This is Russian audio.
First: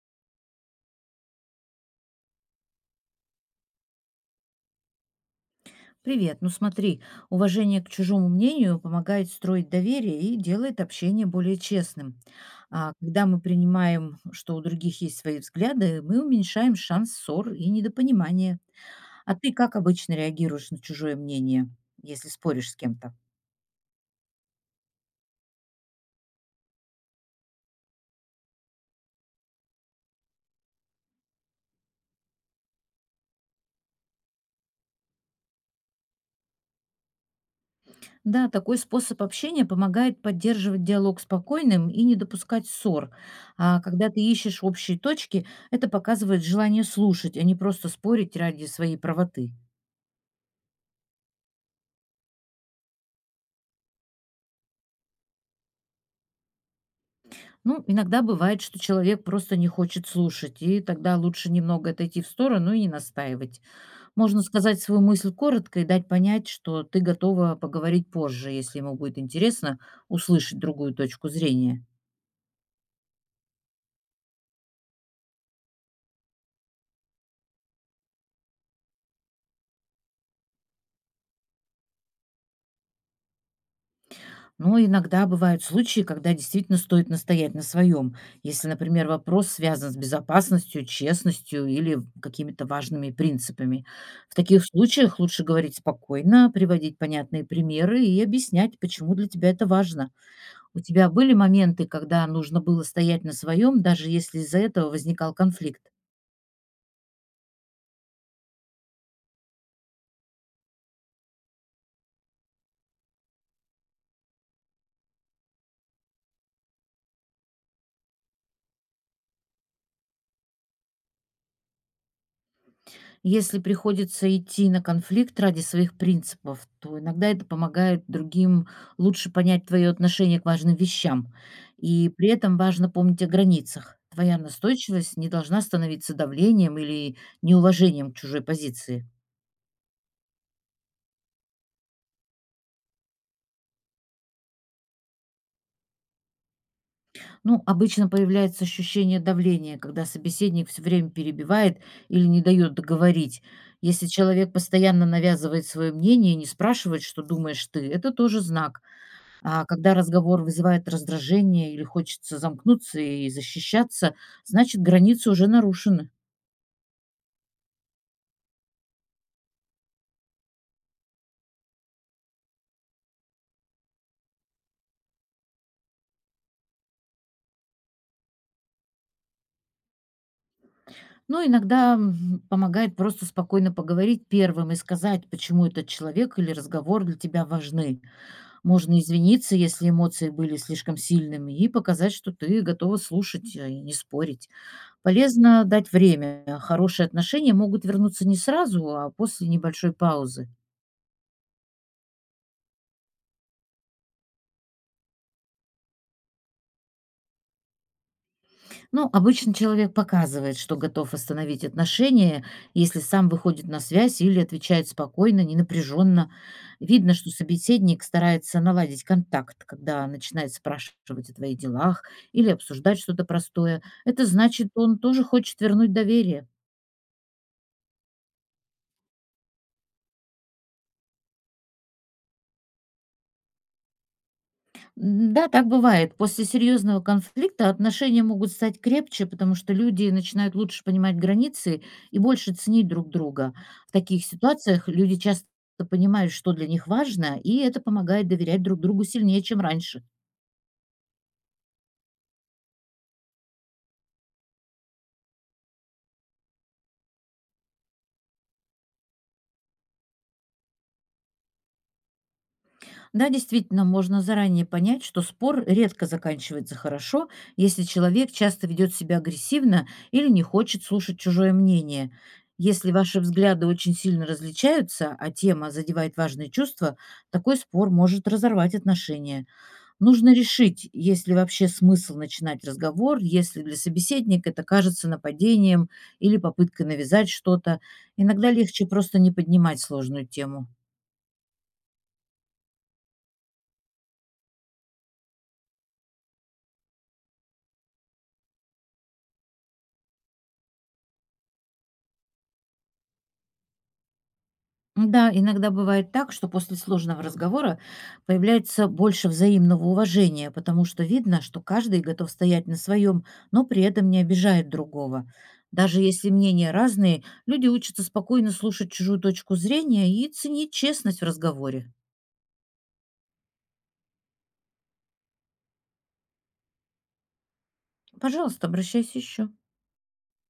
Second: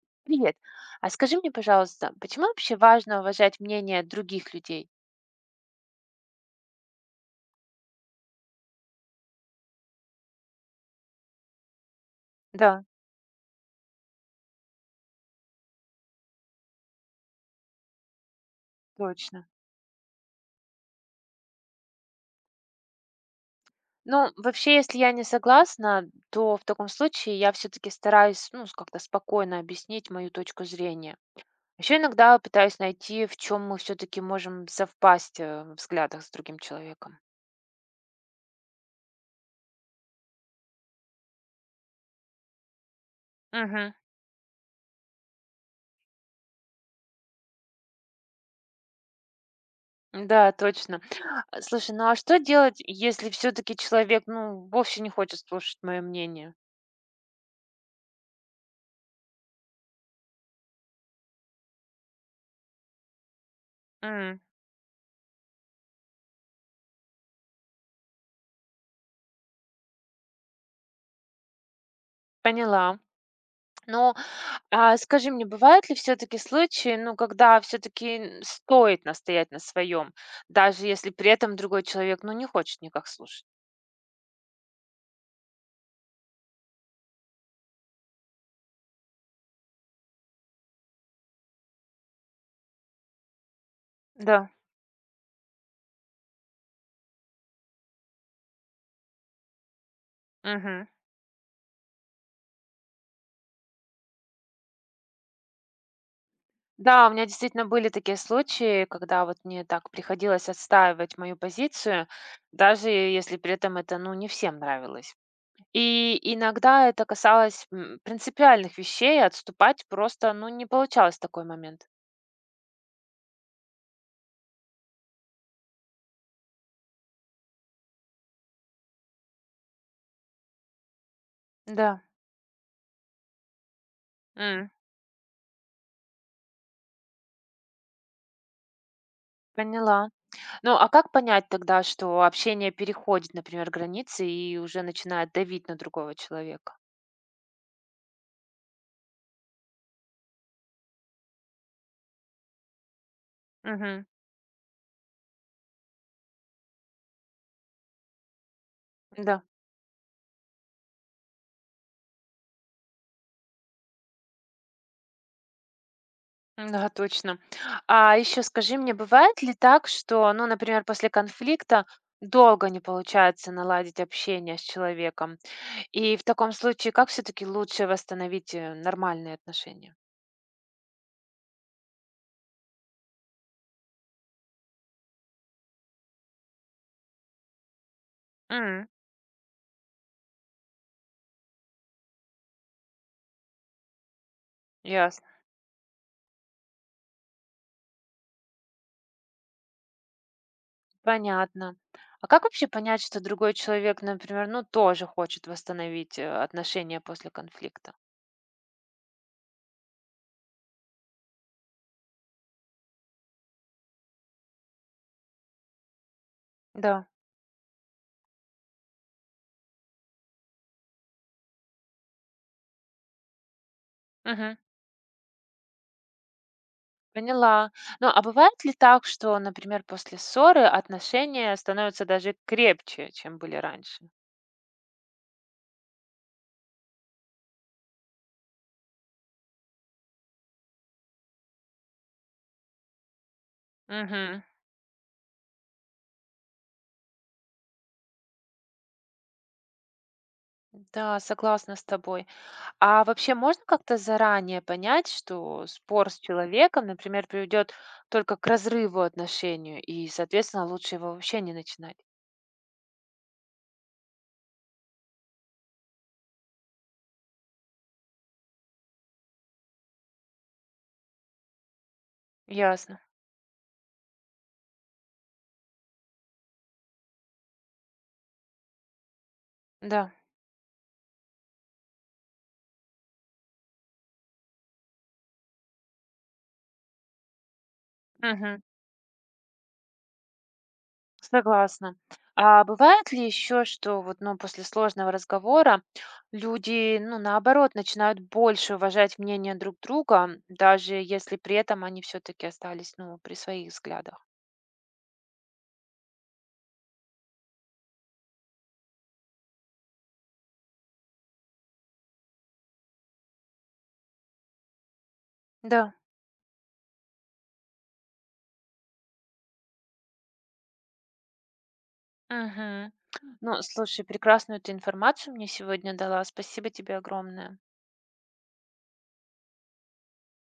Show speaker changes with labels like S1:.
S1: Привет. А скажи мне, пожалуйста, почему вообще важно уважать мнение других людей?
S2: Привет, ну смотри, уважение к чужому мнению помогает строить доверие и делает общение более честным.
S1: Да,
S2: А когда мы принимаем, что у других есть свои взгляды, мы уменьшаем шанс ссор и недопонимания. А
S1: точно.
S2: ты как обычно реагируешь на чужое мнение, если споришь с кем-то?
S1: Ну, вообще, если я не согласна, то в таком случае я все-таки стараюсь, ну, как-то спокойно объяснить мою точку зрения. Еще иногда пытаюсь найти, в чем мы все-таки можем совпасть в взглядах с другим человеком.
S2: Да, такой способ общения помогает поддерживать диалог спокойным и не допускать ссор. А
S1: Мгм.
S2: когда ты ищешь общие точки, это показывает желание слушать, а не просто спорить ради своей правоты.
S1: Да, точно. Слушай, ну а что делать, если все-таки человек, ну, вовсе не хочет слушать мое мнение?
S2: Ну, иногда бывает, что человек просто не хочет слушать, и тогда лучше немного отойти в сторону и не настаивать.
S1: М.
S2: Можно сказать свою мысль коротко и дать понять, что ты готова поговорить позже, если ему будет интересно услышать другую точку зрения.
S1: Поняла. Ну, а скажи мне, бывают ли все-таки случаи, ну, когда все-таки стоит настоять на своем, даже если при этом другой человек, ну, не хочет никак слушать?
S2: Но иногда бывают случаи, когда действительно стоит настоять на своем, если, например, вопрос связан с безопасностью, честностью или какими-то важными принципами. В
S1: Да.
S2: таких случаях лучше говорить спокойно, приводить понятные примеры и объяснять, почему для тебя это важно. У
S1: Мгм.
S2: тебя были моменты, когда нужно было стоять на своем, даже если из-за этого возникал конфликт?
S1: Да, у меня действительно были такие случаи, когда вот мне так приходилось отстаивать мою позицию, даже если при этом это, ну, не всем нравилось. И иногда это касалось принципиальных вещей, отступать просто, ну, не получалось в такой момент.
S2: Если приходится идти на конфликт ради своих принципов, то иногда это помогает другим лучше понять твое отношение к важным вещам.
S1: Да.
S2: И при этом важно помнить о границах. Твоя
S1: М.
S2: настойчивость не должна становиться давлением или неуважением к чужой позиции.
S1: Поняла. Ну, а как понять тогда, что общение переходит, например, границы и уже начинает давить на другого человека?
S2: Ну, обычно появляется ощущение давления, когда собеседник все время перебивает или не дает договорить.
S1: Мгм.
S2: Если человек постоянно навязывает свое мнение и не спрашивает, что думаешь ты, это тоже знак.
S1: Да,
S2: А когда разговор вызывает раздражение или хочется замкнуться и защищаться, значит, границы уже нарушены.
S1: да, точно. А еще скажи мне, бывает ли так, что, ну, например, после конфликта долго не получается наладить общение с человеком? И в таком случае, как все-таки лучше восстановить нормальные отношения?
S2: Но иногда помогает просто спокойно поговорить первым и сказать, почему этот человек или разговор для тебя важны.
S1: М,
S2: Можно извиниться, если эмоции были слишком сильными, и показать, что ты готова слушать и не спорить.
S1: ясно,
S2: Полезно дать время. Хорошие отношения могут вернуться не сразу, а после небольшой паузы.
S1: понятно. А как вообще понять, что другой человек, например, ну, тоже хочет восстановить отношения после конфликта?
S2: Ну, обычно человек показывает, что готов остановить отношения, если сам выходит на связь или отвечает спокойно, не напряженно.
S1: Да.
S2: Видно, что собеседник старается наладить контакт, когда начинает спрашивать о твоих делах или обсуждать что-то простое. Это
S1: Мгм.
S2: значит, он тоже хочет вернуть доверие.
S1: Поняла. Ну, а бывает ли так, что, например, после ссоры отношения становятся даже крепче, чем были раньше?
S2: Да, так бывает. После серьезного конфликта отношения могут стать крепче, потому что люди начинают лучше понимать границы и больше ценить друг друга. В таких
S1: Мгм.
S2: ситуациях люди часто понимают, что для них важно, и это помогает доверять друг другу сильнее, чем раньше.
S1: Да, согласна с тобой. А вообще можно как-то заранее понять, что спор с человеком, например, приведет только к разрыву отношению, и, соответственно, лучше его вообще не начинать?
S2: Да, действительно, можно заранее понять, что спор редко заканчивается хорошо, если человек часто ведет себя агрессивно или не хочет слушать чужое мнение. Если
S1: Ясно.
S2: ваши взгляды очень сильно различаются, а тема задевает важные чувства, такой спор может разорвать отношения.
S1: Да.
S2: Нужно решить, есть ли вообще смысл начинать разговор, если для собеседника это кажется нападением или попыткой навязать что-то. Иногда
S1: Мгм.
S2: легче просто не поднимать сложную тему.
S1: Согласна. А бывает ли еще, что вот, ну, после сложного разговора люди, ну, наоборот, начинают больше уважать мнение друг друга, даже если при этом они все-таки остались, ну, при своих взглядах?
S2: Да, иногда бывает так, что после сложного разговора появляется больше взаимного уважения, потому что видно, что каждый готов стоять на своем, но при этом не обижает другого.
S1: Да.
S2: Даже если мнения разные, люди учатся спокойно слушать чужую точку зрения и ценить честность в разговоре.
S1: Мгм. Ну, слушай, прекрасную ты информацию мне сегодня дала. Спасибо тебе огромное.
S2: Пожалуйста, обращайся еще.